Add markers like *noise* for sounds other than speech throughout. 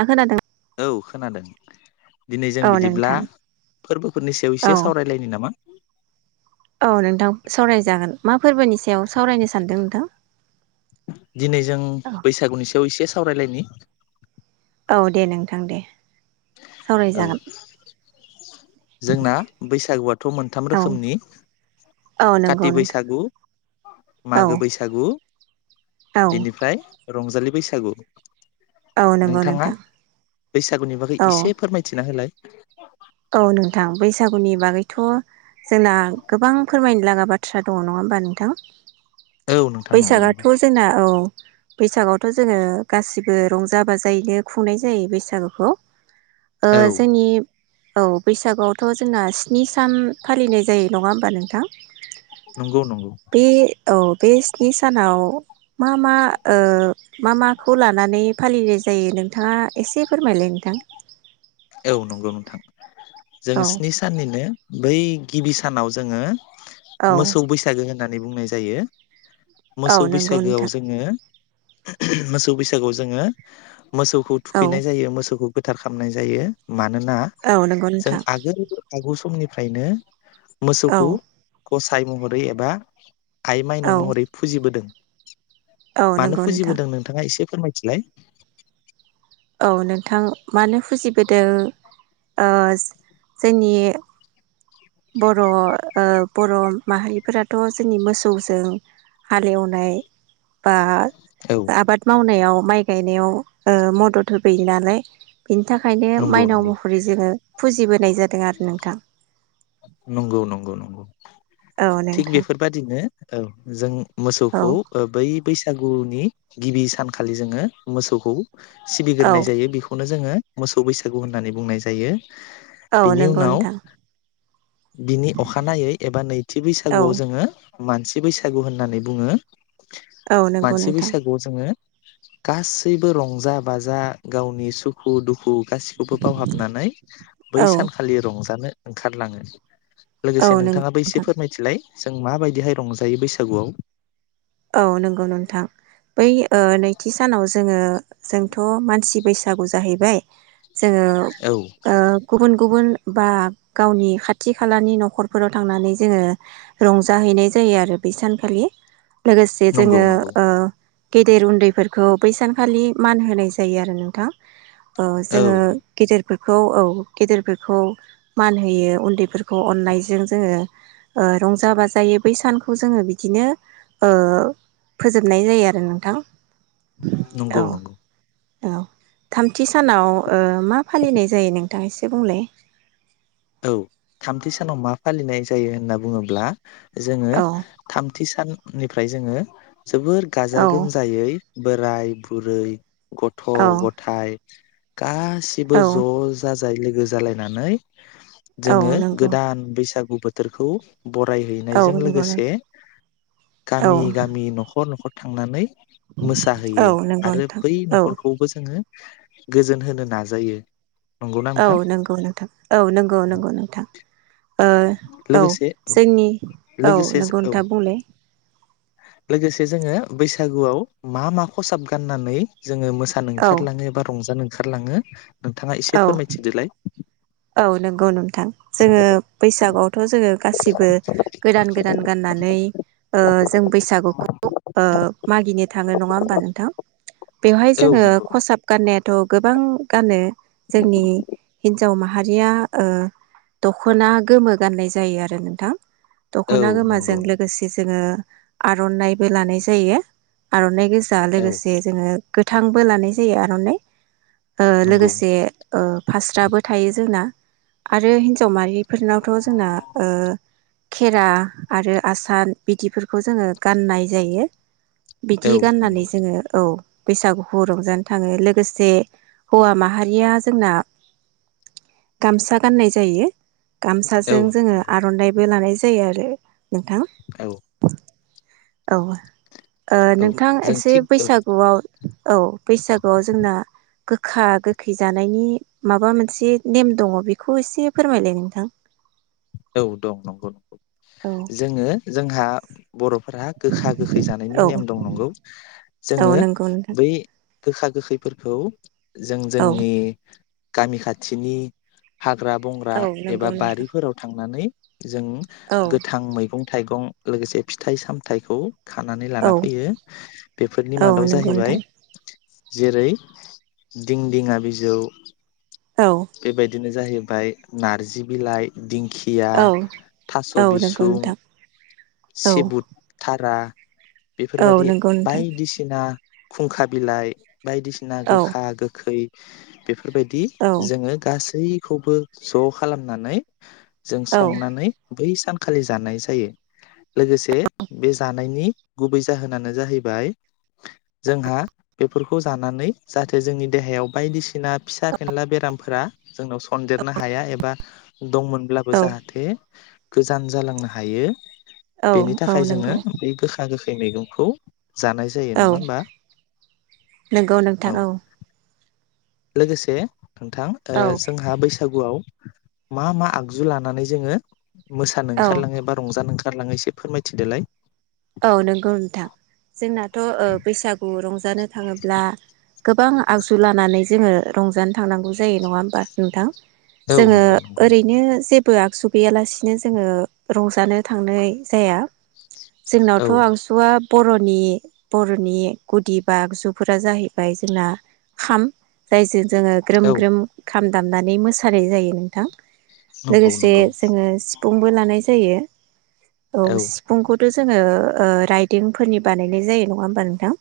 ङा खोनादोना? औ खोनादों। दिनै जों औ बिदिब्ला नोंथां फोरबोफोरनि सायाव एसे औ सावरायलायनो नामा औ नोंथां सावरायजागोन मा फोरबोनि सायाव सावरायनो सानदों नोंथां दिनै जों औ बैसागुनि सायाव एसे सावरायलायनि औ दे नोंथां दे औ सावरायजागोन जोंना बैसागुआथ मोनथाम औ रोखोमनि औ काति नंगौ नोंथां बैसागु औ मागो बैसागु औ बेनिफ्राय रंजालि बैस औ नंगौ नोंथाङा नोंथां बैसागु बागै औ एसे फोरमायथिना गुबुननि बागैथ जोंना गोबां फोरमायनो ला बैसागु औ नोंथां नंगौ नंगौ आथ जोंना औ बैसागावथ जोंङो गासिबो रंजा बाजायै खुंनाय जायो बैसागु खौ ओ औ जेनि औ बैसागुआवथ जोंना स्नि सान फालिनाय जायो नङा होमबा नोंथां नंगौ नंगौ बे औ बे स्नि सानाव मा मा ओ मा माखौ लानानै फालिनाय जायो नों औ नंगौ नोंथां जों औ स्नि साननिनो बै गिबि सानाव जोंङो औ मोसौ बैसागो होननानै बुंनाय जायो औ मोसौ नंगौ बैसागोआव नोंथां जोंङो मोसौ बैसागु जोंङो मोसौखौ औ थुखैनाय जायो मोसौखौ फोथार खालामनाय जायो मानोना औ नंगौ जों नोंथां आगोल आगौ समनिफ्रायनो औ मोसौखौ गसाय महरै एबा आइ माइनाव औ महरै फुजिबोदों औ मानो नंगौ नोंथां फुजिबोदों नोंथाङा एसे फोरमायथिलाय अ नोंथां मानोफ फुजिबोदो ओ जोंनि बर' ओ बर' माहारिफोराथ' जोंनि मोसौजों हालेवनाय। बा औ आबाद मावनायाव माइ गायनायाव ओ मदद होफैयो नालाय बिनि थाखायनो नंगौ माइनाव नंगौ महरै जोङो फुजिबोनाय जादों। दों आरो नोंथां। नंगौ नंगौ नंगौ। औ थिग नोंथां बेफोरबादिनो औ जों। औ मोसौखौ ओ बै बैसागुनि गिबि सानखालि जोङो मोसौखौ औ सिबिगोरनाय जायो बेखौनो जोङो मोसौ बैसागु होननानै बुंनाय जायो। औ बिनि नंगौ उनाव नोंथां। बिनि अखानायै एबा नैथि औ बैसागुआव जोङो मानसि बैसागु होननानै बुङो। औ नंगौ मानसि नोंथां बैसागुआव जोङो गासैबो रंजा बाजा गावनि सुखु- दुखु गासिखौबो बावहाबनानै बै औ सान रंजानो ओंखारलाङो। औ लोगोसे नों नोंथाङाबो एसे फोरमायथिलाय? जों माबायदिहाय रंजायो बैसागुआव? औ नंगौ नोंथां बै ओ नैथि सानाव जोङो जोंथ' मानसि बैसागु जाहैबाय। जोङो औ ओ गुबुन गुब गुबुन बा गावनि खाथि खालानि न'खरफोराव थांनानै जोङो रंजाहैनाय जायो आरो बै सानखालि लोगोसे नंगौ जोङो। नंगौ गेदेर उन्दैफोरखौ बैसानखालि मान होनाय जायो आरो नोंथां। ओ औ जोङो गिदिर फोरखौ औ गेदेरफोरखौ मान होयो उन्दैफोरखौ अननायजों जोंङो रंजा बाजायो बै सानखौ जोङो बिदिनो ओ फोजोबनाय जायो आरो नोंथां। औ नंगौ नंगौ। औ थामथि सानाव ओ मा फालिनाय जायो नोंथाङ? एसे बुंलाय। औ थामथि सानाव मा फालिनाय जायो होनना बुंङोब्ला जोंङो औ थामथि सान निफ्राय जोंङो जोबोर गाजा औ गोमजायै बोराय बुरै गथ औ गथाय गासिबो ज औ जाजाय लो गोजालायनानै औ जोंङो नंगौ गोदान बैसाग *unintelligible* बोथोरखौ। औ बरायहैनायजों नंगौ नों लोगोसे औ गामि गामि नखर-नखर थांनानै औ मोसाहैयो नंगौ आरो नोंथां बै औ नखरखौबो जोंङो गोजोन होनो नाजायो। नंगौना औ नोंथां नंगौ नोंथां औ। औ नंगौ नंगौ नोंथां। ओ औ लोगोसे औ जोंनि औ लोगोसे नंगौ औ नोंथांङा बुंलाय। लोगोसे जोंङो बैसागुआव मा मा खसाब गाननानै जोंङो मोसानो औ ओंखारलांङो एबा रंजानो ओंखारलाङो नोंथाङा औ एसे फोरमायथिदोलाय। औ नंगौ नोंथां जोंङो बैसागुआव थ जोंङो गासिबो गोदान गोदान गाननानै ओ जों बैसागुखौ ओ मागिनो थांङो नङा होमबा नोंथां? बेवहाय औ जोंङो नंगौ खसाब गाननाय थ गोबां गानो जोंनि हिनजाव माहारि माहारिया दखना गोमो गाननाय जायो आरो नोंथां। औ दखना गोमोजों नंगौ लोगोसे जोंङो आरनानायइबो लानाय जायो आरनाइ गेजेर जा औ लोगोसे जोंङो गोथांबो लानाय जायो आरनाइ ओ नंगौ लोगोसे फास्राबो था थायो जोंना आरो हिनजाव माहारि बेफोरनावथ जोंना ओ खेरा आरो आसान बिदिफोरखौ जोङो गाननाय जायो। बिदि औ गाननानै नंगौ जोङो औ। बैसागुखौ रंजानो थाङो लोगोसे हौवा माहारिया जोंना गामसा गाननाय जायो। औ गामसाजों जोङो नंगौ आरनाइबो लानाय जायो। जायो आरो। नोंथां। औ औ। औ नोंथां जों एसे थिग औ बैसागुआव औ बैसागुआव जोंना गोखा गोखै जानायनि माबा मोनसे नेम दङ बेखौ एसे फोरमायलाय नोंथां। औ दं नंगौ नंगौ औ जोङो जोंहा बरफोरा गोखा गोखै जानायनि औ नेम दं नंगौ औ जोङो नंगौ नोंथां बै गोखा गोखैफोरखौ। जों औ जोंनि गामि खाथिनि हाग्रा बंग्रा औ एबा नंगौ नोंथां बारिफोराव नानै जों औ गोथां मैगं थाइगं लोगोसे फिथाइ सामथाइखौ खानानै लाना औ फैयो बेफोरनि औ मादाव नंगौ जाहैबाय। नोंथां जेरै दिंदिङा बिजौ औ। बिदिनो जाहैबाय नारजि बिलाइ दिं औ औ नोंंगौ नोंथां। औ सेबुट था रा। औ बेफोरबायदि नंगौ नोंथां बायदिसिना खुंखा बिलाइ। बायदिसिना औ गोखा गोखै। बेफोर बेफोरबायदि औ जोङो गासै खौबो ज खालामनानै। जों औ संनानै। बै सानखालि जानाय जायो। लोगोसे बे जानायनि गुबै जाहोनानो जाहैबाय जोंहा बेफोरखौ जानानै जाहाथे जोंनि देहायाव बायदि सिना फिसा फेनला बेरामफोरा जोंनाव सनदेरनो हाया एबा दंमोनब्लाबो औ जाहाथे गोजान जालांनो हायो। औ बेनि औ थाखाय जोङो नंगौ बै गोखा गोखै। बे मैगंखौ। जानाय जायो औ नङा होमबा नंगौ नोंथां औ। लोगोसे नोंथां औ जोंहा बैसागु बैसागुआव मा मा आगजु लानानै जोङो मोसानो औ ओंखारलाङो बा रंजानो ओंखारलाङो? ओंखारलाङो एसे फोरमायथिदोलाय। औ नंगौ नोंथां जोंनाथ। बैसाागु खौ रंजानो थाङोब्ला। गोबां आगजु लानानै जोङो रंजानो थांनांगौ जायो नङा होमबा नोंथां। औ जोङो नंगौ नंगौ ओरैनो जे जेबो आगजु गैयालासिनो जोङो रंजानो थांनाय जाया। औ जोंनावथ आगजुआ बरनि बरनि गुदि बा आगजुफोरा जाहैबाय जोंना खाम जायजों जोङो ग्रोम औ ग्रोम खाम दामनानै मोसानाय जायो नोंथां। नंगौ लोगोसे नंगौ जोङो सिफुंबो लानाय जायो। औ सिफुंखौ जोङो राइदोंफोरनि बानायनाय जायो नङा होमबा नोंथां।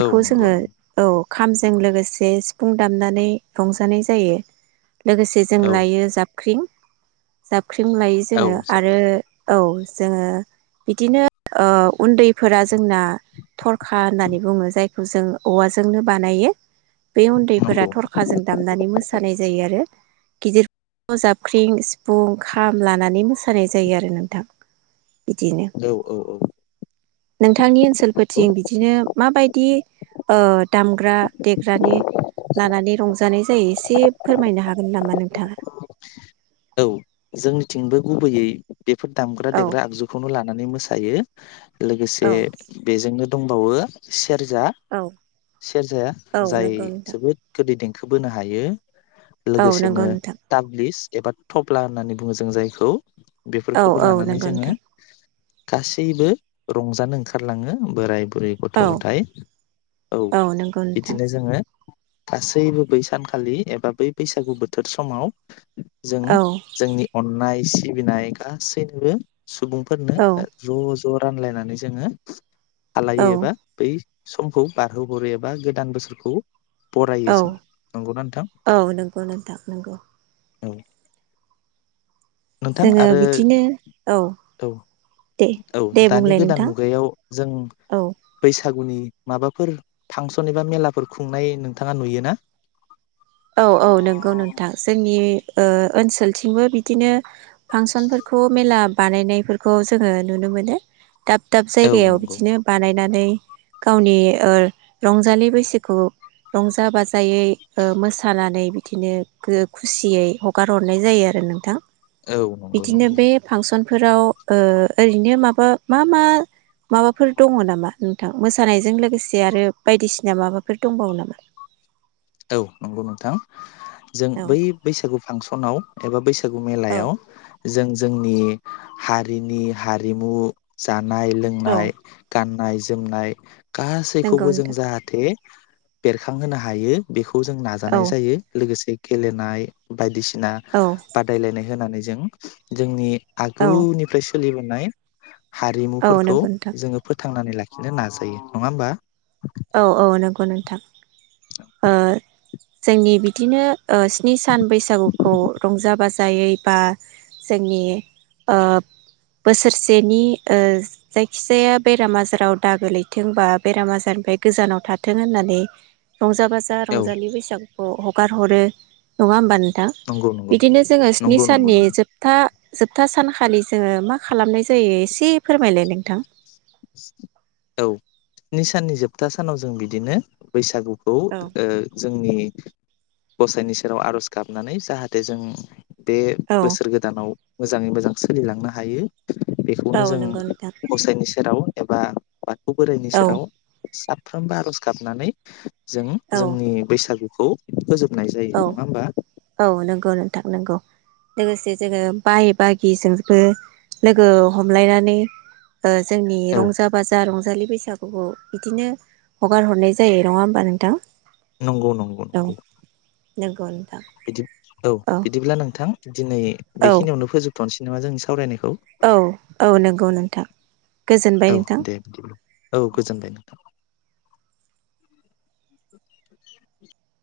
औ नंगौ जोङो नंगौ औ। खामजों लोगोसे सिफुं दामनानै रंजानाय जायो। लोगोसे जों औ लायो जाबख्रिं ख्रि जाब जाख्रिं लायो जोङो औ आरो साख्रि औ जोङो बिदिनो ओ उन्दैफोरा जोंना थरखा होननानै बुङो जायखौ जों औवाजोंनो बानायो। बे नंगौ उन्दैफोरा औ थरखाजों दामनानै मोसानाय जायो आरो। गिदिर जाबख्रिं सिफुं खाम लानानै मोसानाय जायो आरो नोंथां। बिदिनो। औ औ औ। नोंथांनि ओनसोलफोरथिं बिदिनो माबायदि ओ दामग्रा देग्रानि लानानै रंजानाय जायो एसे फोरमायनो हागोन नामा नोंथाङा? औ जोंनिथिंबो गुबैयै बेफोर दामग्रा औ देग्रा आगजुखौनो लानानै मोसा जायो। लोगोसे औ बेजोंनो दंबावो। सेरजा औ सेरजाया औ जाय नंगौ नोंथां जोबोद गोदै देंखो बोनो हायो। औ नंगौ लोगोसेनो नोंथां ताब्लिस। एबा थफ्ला होननानै बुङो जों जायखौ। औ बेफोरखौबो औ लानानै नंगौ जोङो नोंथां गासैबो रंजानो ओंखारलाङो बोराय बुरै गथ औ -गथायाइ औ नंगौ नोंथां बिदिनो जोङो गासैबो बै सानखालि एबा बै बैसागु बोथोर समाव जों औ जोंनि अननाय सि सिबिनाय गासैनोबो। सुबुंफोरनो औ ओ ज ज रानलायनानै जोङो औ आलायोबा बै समखौ बारहोहरो एबा गोदान बोसोरखौ बरायो औ जों नंगौना नोंथां औ नंगौ नोंथां नंगौ। औ। नोंथां जोङो आरो बिदिनो औ औ दे औ दे दानि बुंलाय गोदान नोंथां मुगायाव जों औ बैसाग बैसागुनि माबाफोर फांसन एबा मेलाफोर खुंनाय नोंथाङा नुयोना? औ औ नंगौ नोंथां जोंनि ओ ओनसोलथिंबो बिदिनो फांसनफोरखौ मेला बानायनाय-' बेफोरखौ जोङो नुनो मोनो। दाब दाब औ जायगायाव नंगौ बिदिनो बानाय नानै गावनि ओ रंजालि बैसागु रंजा बाजायै मोसा सानानै बिदिनो खुसियै हगार हरनाय जायो आरो नोंथां। औ नंगौ बिदिनो नंगौ बे फांसन फोराव ओरैनो माबा मा मा? माबाफोर दङ नामा? नोंथां मोसानायजों लोगोसे आरो बायदिसिना माबाफोर दंबावो नामा? औ नंगौ नोंथां। जों औ बै बैसागु फांसनाव एबा बैसा औ मेलायाव जों जोंनि हारिनि हारिमु ज जानाय औ लोंनाय गा ननाय जोमनाय। नंगौ गासैखौबो जों नोंथां जाहाथे बेरखांहोनो हायो। बेख खौ जों औ नाजानाय जायो लोगोसे गेलेनाय बायदिसि ना औ बादायलायनाय होनानै जों जोंनि औ आगुनिफ्रायसो सोलिबोनाय औ हारिमुफोरखौ नंगौ नोंथां जोङो फोथांनानै ला बिदिनो नाजायो नङा होमबा? औ औ नंगौ नोंथां ओ जोंनि बिदिनो ओ स्नि सान बैसागुखौ रंजा बाजायै बा जोंनि ओ बोसोरसेनि जायखिजाया बेराम आजाराव दागो लैथोंबा बेराम आजारनिफ्राय गोजानाव थाथों होननानै रंजा बाजा औ रंजालि बैसागु हगार हरो नङा होमबा नो थां नंगौ नंगौ बिदिनो जोङो स्नि नंगौ नंगौ साननि नंगौ जोबथा जोबथा सानखालि जोङो मा खालामनाय जायो एसे फोरमायलाय नोंथां। औ स्नि साननि जोबथा सानाव जों बिदिनो बैसागु खौ ओ औ जोंनि गसाइनि सेराव आर'ज गाबनानै जाहाथे जों बे औ बोसोर गोदानाव मोजाङै मोजां सोलिलांनो हायो। औ बेखौनो जों नंगौ नोंथां गसायनिसेराव आव एबा बाथौ बोरायनि औ सेराव साफ्रोमबो आर'ज गाबनानै जों औ जोंनि बैसागु खौ फोजोबो औ औ नंगौ नोंथां नंगौ। लोगोसे जोङो बाय बागिजोंबो लोगो हमलायनानै जोंनि औ रंजा बाजा रंजालि बैसागुखौ बिदिनो हगार हरनाय जायो। नङा होमबा नोंथां? नंगौ नंगौ औ नंगौ। नंगौ उम। बिदि औ बिदिब्ला नोंथां दिनै औ बेखिनियावनो फोजोबथ'नोसै। जेनोबा सावरायनायखौ औ औ नंगौ नोंथां गोजोनबाय औ नोंथां। दे बिदिब्ला औ गोजोनबाय *inaudible*